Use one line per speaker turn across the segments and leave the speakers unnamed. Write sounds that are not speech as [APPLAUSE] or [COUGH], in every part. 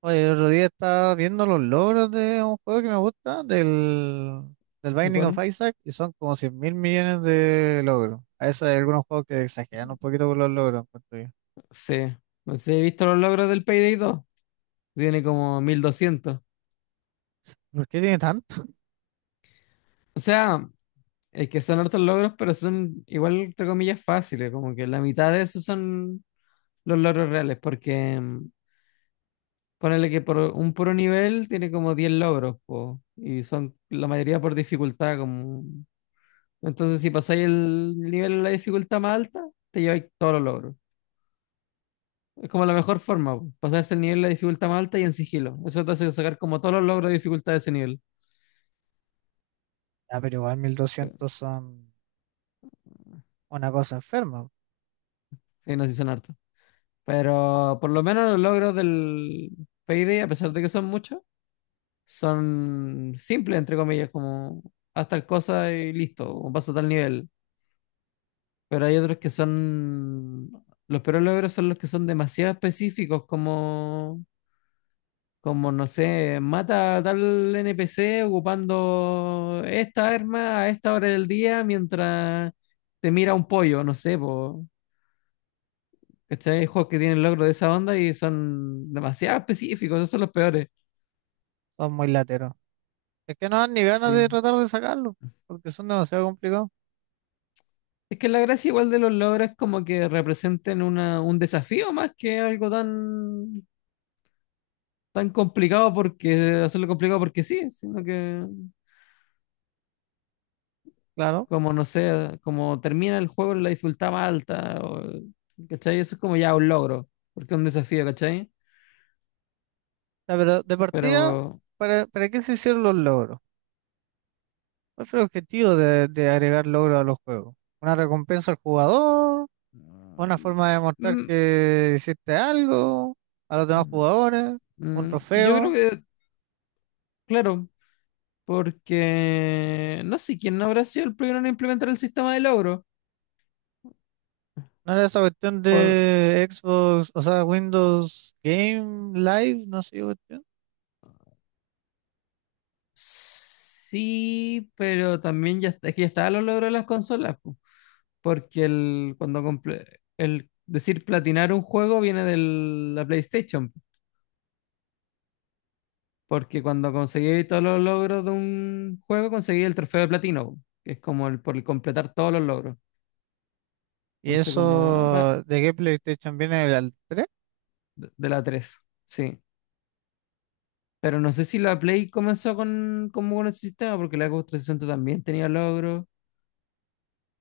Oye, el otro día estaba viendo los logros de un juego que me gusta, del
¿De
Binding of
cuál?
Isaac, y son como 100.000 millones de logros. A veces hay algunos juegos que exageran un poquito con los logros, encuentro yo.
Sí. No sé si he visto los logros del Payday 2. Tiene como 1.200.
¿Por qué tiene tanto?
O sea, es que son hartos logros, pero son igual, entre comillas, fáciles. Como que la mitad de esos son los logros reales, porque ponele que por un puro nivel tiene como 10 logros, po, y son la mayoría por dificultad. Como... Entonces, si pasáis el nivel de la dificultad más alta, te lleváis todos los logros. Es como la mejor forma, po, pasarse el nivel de la dificultad más alta y en sigilo. Eso te hace sacar como todos los logros de dificultad de ese nivel.
Ah, pero igual 1.200 son una cosa enferma,
Sí, no, sí son hartos. Pero por lo menos los logros del Payday, a pesar de que son muchos, son simples, entre comillas, como haz tal cosa y listo, o pasa a tal nivel. Pero hay otros que son... Los peores logros son los que son demasiado específicos, como, como no sé, mata a tal NPC ocupando esta arma a esta hora del día mientras te mira un pollo, no sé, pues, ¿cachai? Hay juegos que tienen logros de esa onda y son demasiado específicos, esos son los peores.
son muy lateros. Es que no dan ni ganas de
Sí.
tratar de sacarlo, porque son demasiado complicados,
Es que la gracia igual de los logros es como que representen un desafío más que algo tan, tan complicado porque hacerlo complicado porque sí, sino que
claro.
como no sé, como termina el juego en la dificultad más alta, o, ¿cachai? Eso es como ya un logro, porque es un desafío, ¿cachai?
Ya, pero de partida,
Pero
¿para qué se hicieron los logros? ¿Cuál fue el objetivo de agregar logros a los juegos? ¿Una recompensa al jugador? Una forma de demostrar
mm,
que hiciste algo a los demás jugadores, un
yo creo
trofeo.
que, claro. Porque no sé quién no habrá sido el primero en implementar el sistema de logro.
¿No era esa cuestión
Por...
de Xbox, o sea, Windows Game Live, no sé qué cuestión?
Sí, pero también ya, es que ya estaban los logros de las consolas, po. Porque el, cuando el decir platinar un juego viene de la PlayStation, po. Porque cuando conseguí todos los logros de un juego, conseguí el trofeo de platino, po, que es como el por completar todos los logros.
¿Y
Entonces, como
eso de qué PlayStation viene, del al 3?
de la tres, sí. Pero no sé si la Play comenzó con, como con ese sistema, porque la Xbox 360 también tenía logros.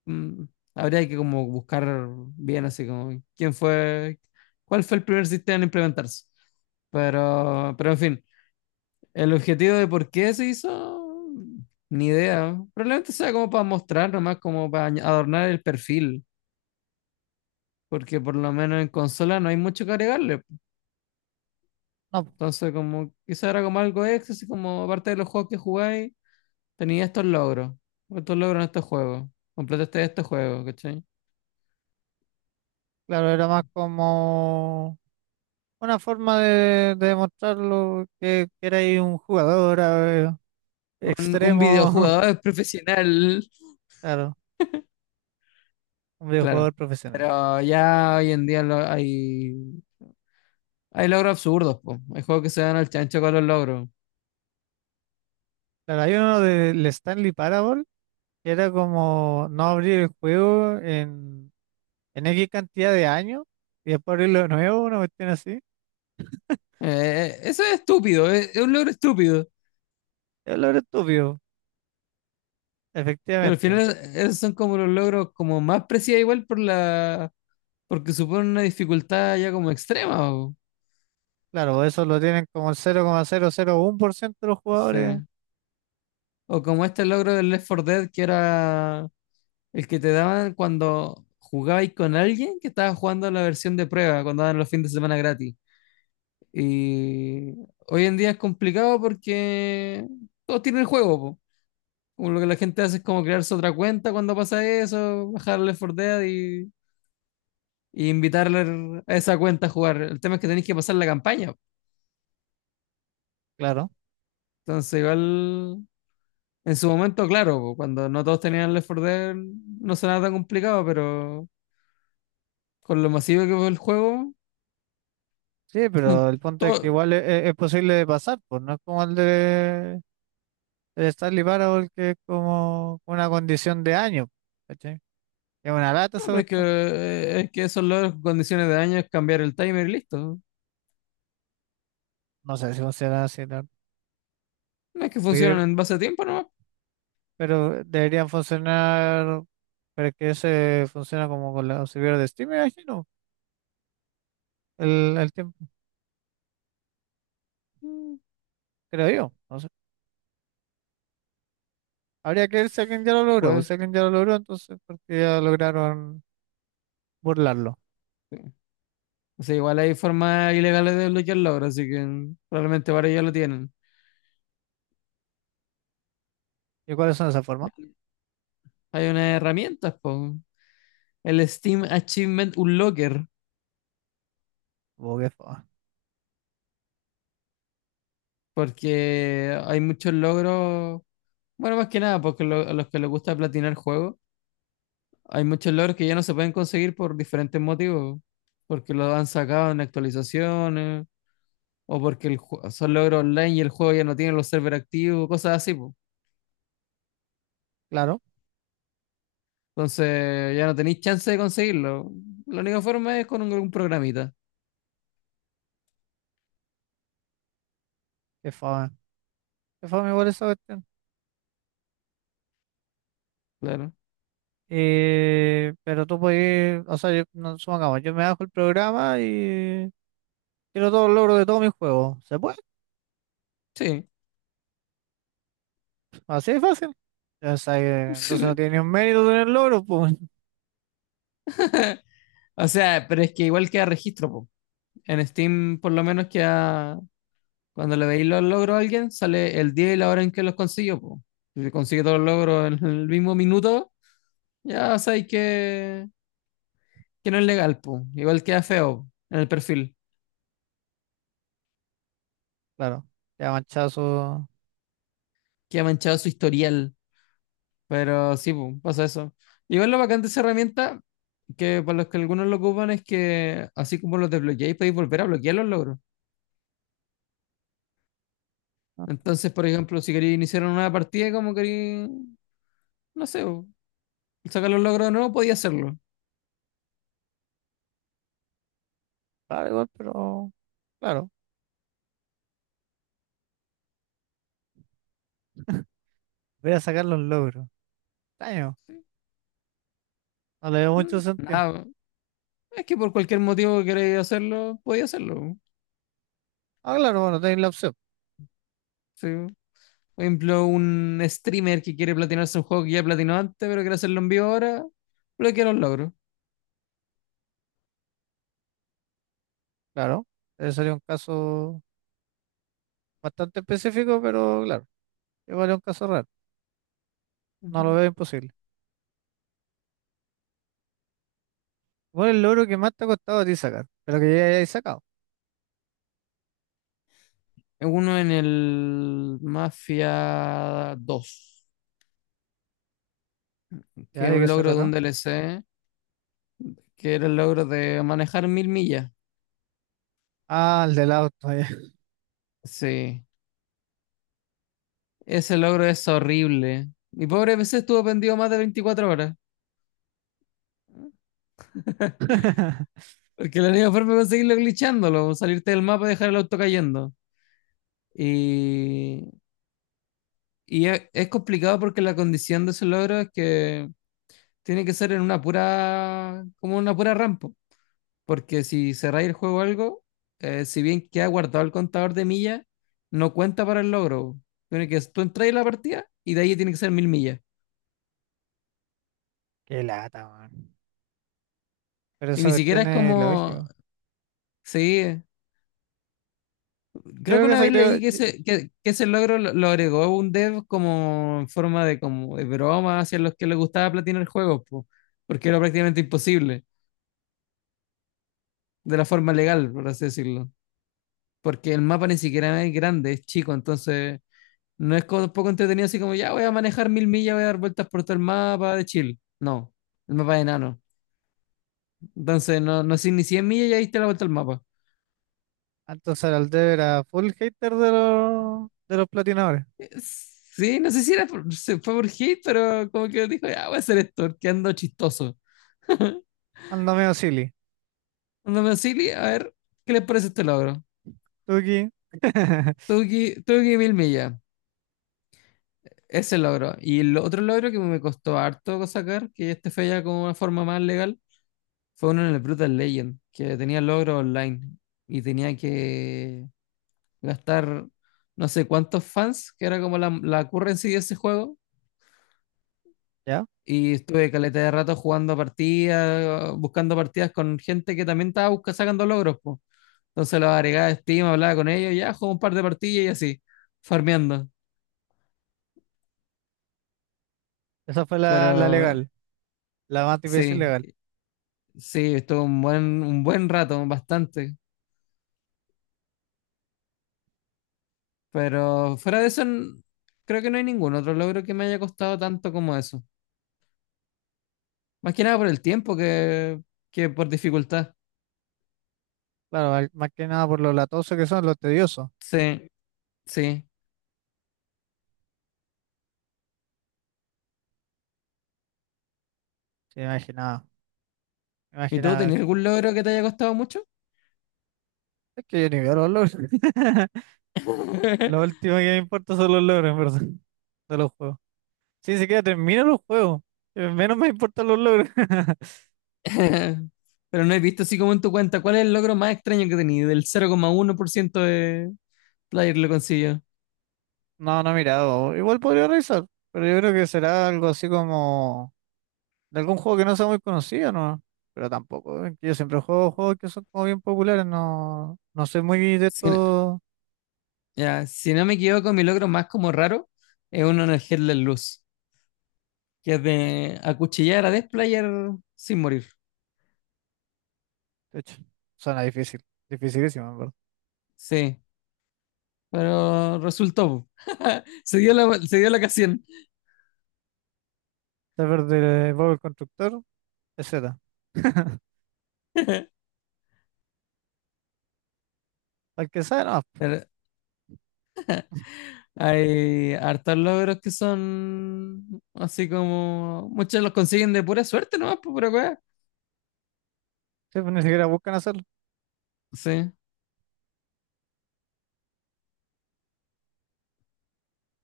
Mm, habría que como buscar bien así como quién fue, cuál fue el primer sistema en implementarse. Pero en fin, el objetivo de por qué se hizo, ni idea. Probablemente sea como para mostrar, nomás como para adornar el perfil, porque por lo menos en consola no hay mucho que agregarle.
No, pues,
Entonces, como quizá era como algo extra, así como aparte de los juegos que jugáis. Tenía estos logros en estos juegos. Completaste estos juegos, ¿cachai?
claro, era más como una forma de demostrarlo, que erais un jugador
Un
extremo.
videojugador [LAUGHS] profesional,
[LAUGHS] Claro, un
claro.
videojugador profesional.
Pero ya hoy en día hay logros absurdos, po. Hay juegos que se dan al chancho con los logros.
Claro, hay uno del Stanley Parable. Era como no abrir el juego en X cantidad de años y después abrirlo de nuevo, una cuestión así.
Eso es estúpido, es un logro estúpido.
Es lo estúpido,
Pero al
efectivamente, bo.
final esos son como los logros como más precisos igual por la, porque suponen una dificultad ya como extrema, o,
Claro, eso lo tienen como el 0,001% de los jugadores,
sí. O como este logro del Left 4 Dead que era el que te daban cuando jugabais con alguien que estaba jugando la versión de prueba, cuando daban los fines de semana gratis. Y hoy en día es complicado porque todos tienen el juego, po. Como lo que la gente hace es como crearse otra cuenta cuando pasa eso, bajarle for Dead y invitarle a esa cuenta a jugar. El tema es que tenéis que pasar la campaña, po.
claro.
Entonces, igual, en su momento, claro, po, cuando no todos tenían el Left 4 Dead, no sonaba tan complicado, pero con lo masivo que fue el juego,
Sí, pero el
[LAUGHS]
punto es que
todo.
igual es posible de pasar, pues no es como el de, el Stanley Parable, que es como una condición de año, ¿cachai? Es una lata
No,
esa
pero
cuestión.
es que eso es las condiciones de daño, es cambiar el timer y listo.
No sé si funciona así,
No es que
pero
funcionan en base a tiempo nomás.
pero deberían funcionar. Pero es que ese funciona como con la servidor de Steam, me imagino. El tiempo,
Mm,
creo yo. No sé. Habría que ver si alguien ya lo logró, pues. Si
Pues,
alguien ya lo logró, entonces, porque ya lograron burlarlo.
o sea, igual hay formas ilegales de desbloquearlo logros así que probablemente ahora ya lo tienen.
¿Y cuáles son esas formas?
Hay unas herramientas, po. El Steam Achievement Unlocker,
Oh, qué fama.
porque hay muchos logros, bueno, más que nada, porque a los que les gusta platinar juegos, hay muchos logros que ya no se pueden conseguir por diferentes motivos, porque los han sacado en actualizaciones o porque el son logros online y el juego ya no tiene los servers activos, cosas así, po.
Claro,
Entonces ya no tenéis chance de conseguirlo. La única forma es con un programita,
qué fama. Qué fama igual esa cuestión.
claro.
Pero tú puedes, o sea, yo, no, supongamos, yo me bajo el programa y quiero todos los logros de todos mis juegos. ¿Se puede?
Sí. [LAUGHS]
Así de fácil. Ya sabes, entonces no
Sí.
tiene ni un mérito tener logros, pues. [LAUGHS]
O sea, pero es que igual queda registro, po. En Steam, por lo menos queda, cuando le veis los logros a alguien, sale el día y la hora en que los consiguió, po. Si consigue todos los logros en el mismo minuto, ya sabéis que no es legal, po. Igual queda feo en el perfil.
Claro, ya manchazo.
Queda manchado su historial. Pero sí, pu, pasa eso. Igual lo bacán de esa herramienta, que para los que algunos lo ocupan, es que así como los desbloqueáis, podéis volver a bloquear los logros. Entonces, por ejemplo, si queréis iniciar una nueva partida, como queréis, no sé, pu, sacar los logros de nuevo podía hacerlo.
Claro, igual, pero claro, voy a sacar los logros. Extraño,
Sí.
no le veo mucho sentido.
Nada, es que por cualquier motivo que queréis hacerlo, podía hacerlo, pu.
Ah, claro, bueno, tenéis la opción,
Sí. Por ejemplo, un streamer que quiere platinarse un juego que ya platinó antes, pero quiere hacerlo en vivo ahora, bloquea los logros.
claro. Ese sería un caso bastante específico, pero claro, igual es un caso raro. No lo
Ujú.
veo imposible. ¿Cuál es el logro que más te ha costado a ti sacar? Pero que ya hayáis sacado.
Uno en el Mafia 2 que
¿Ya
es
de
un
qué se
logro de un
trató?
DLC, que era el logro de manejar 1.000 millas.
Ah, el del auto, ya.
Sí, ese logro es horrible. Mi pobre PC estuvo pendido más de 24 horas,
[LAUGHS]
porque la única forma de conseguirlo es glitchándolo, salirte del mapa y dejar el auto cayendo. Y, y es complicado porque la condición de ese logro es que tiene que ser en una pura, como una pura rampa. Porque si cerráis el juego o algo, si bien queda guardado el contador de millas, no cuenta para el logro. Tiene que tú entras en la partida y de ahí tiene que ser 1.000 millas.
Qué lata, man. Pero
Y
esa
ni siquiera
cuestión
es
es
como.
lógico.
Sí,
Yo
creo
creo
que
que
una
se
vez
creó.
leí que ese, que ese logro lo agregó un dev como en forma de, como de broma hacia los que les gustaba platinar juegos, po, porque era prácticamente imposible, de la forma legal, por así decirlo. Porque el mapa ni siquiera es grande, es chico, entonces no es como tampoco entretenido así como, ya voy a manejar 1.000 millas, voy a dar vueltas por todo el mapa de Chile. No, el mapa es enano. Entonces, no, no sé ni 100 millas ya diste la vuelta al mapa.
Entonces, el Aldev era full hater de los platinadores.
Sí, no sé si era se fue por hate, pero como que dijo, ya voy a hacer esto, que chistoso.
Ando medio silly.
Ando me auxili, a ver, ¿qué les parece este logro?
Tuki. [LAUGHS]
Tuve que 1.000 millas, ese logro. Y el otro logro que me costó harto sacar, que este fue ya como una forma más legal, fue uno en el Brutal Legend, que tenía logro online y tenía que gastar no sé cuántos fans, que era como la currency de ese juego.
¿Ya?
Y estuve caleta de rato jugando partidas, buscando partidas con gente que también estaba sacando logros, po. Entonces los agregaba a Steam, hablaba con ellos, ya jugué un par de partidas y así, farmeando.
Esa fue la, la
Pero
legal, la más difícil
sí,
legal.
sí, estuvo un buen rato, bastante. Pero fuera de eso, creo que no hay ningún otro logro que me haya costado tanto como eso. Más que nada por el tiempo que por dificultad.
Claro, más que nada por lo latosos que son, los tediosos.
Sí, sí.
Sí, imaginaba,
¿Y tú
imaginaba
tenías
eso.
algún logro que te haya costado mucho?
Es que yo ni veo los logros. [LAUGHS] Lo
[LAUGHS]
último que me importa son los logros, en verdad, de los juegos. Sí, ni siquiera termino los juegos. Menos me importan los logros. [LAUGHS]
Pero no he visto así como en tu cuenta. ¿Cuál es el logro más extraño que tenías? Del 0,1% de player lo consiguió.
No, no he mirado. Igual podría revisar, pero yo creo que será algo así como de algún juego que no sea muy conocido, ¿no? Pero tampoco, que yo siempre juego juegos que son como bien populares, no, no soy muy de
Si no,
estos.
ya, si no me equivoco, mi logro más como raro es uno en el Headless Luz, que es de acuchillar a Death Player sin morir.
De hecho, suena difícil. Dificilísimo, en verdad.
Sí, pero resultó. [LAUGHS] Se dio la ocasión.
Saber de Bob el Constructor, etcétera. [LAUGHS] Al que sabe, no.
Pero hay hartos logros que son así como. Muchos los consiguen de pura suerte, ¿no? Por pura weá.
Sí, pues ni siquiera buscan hacerlo.
Sí,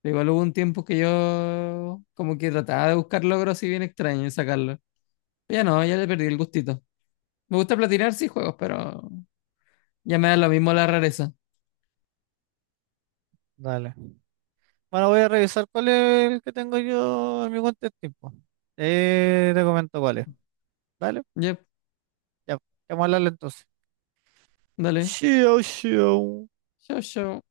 igual hubo un tiempo que yo como que trataba de buscar logros así bien extraños y sacarlos. Pero ya no, ya le perdí el gustito. Me gusta platinar, sí, juegos, pero ya me da lo mismo la rareza.
Dale. Bueno, voy a revisar cuál es el que tengo yo en mi cuenta de tiempo. Te comento cuál es. Dale,
Yep,
ya. Vamos a hablarle entonces.
dale.
Xiao, xiao.
Chau, chau.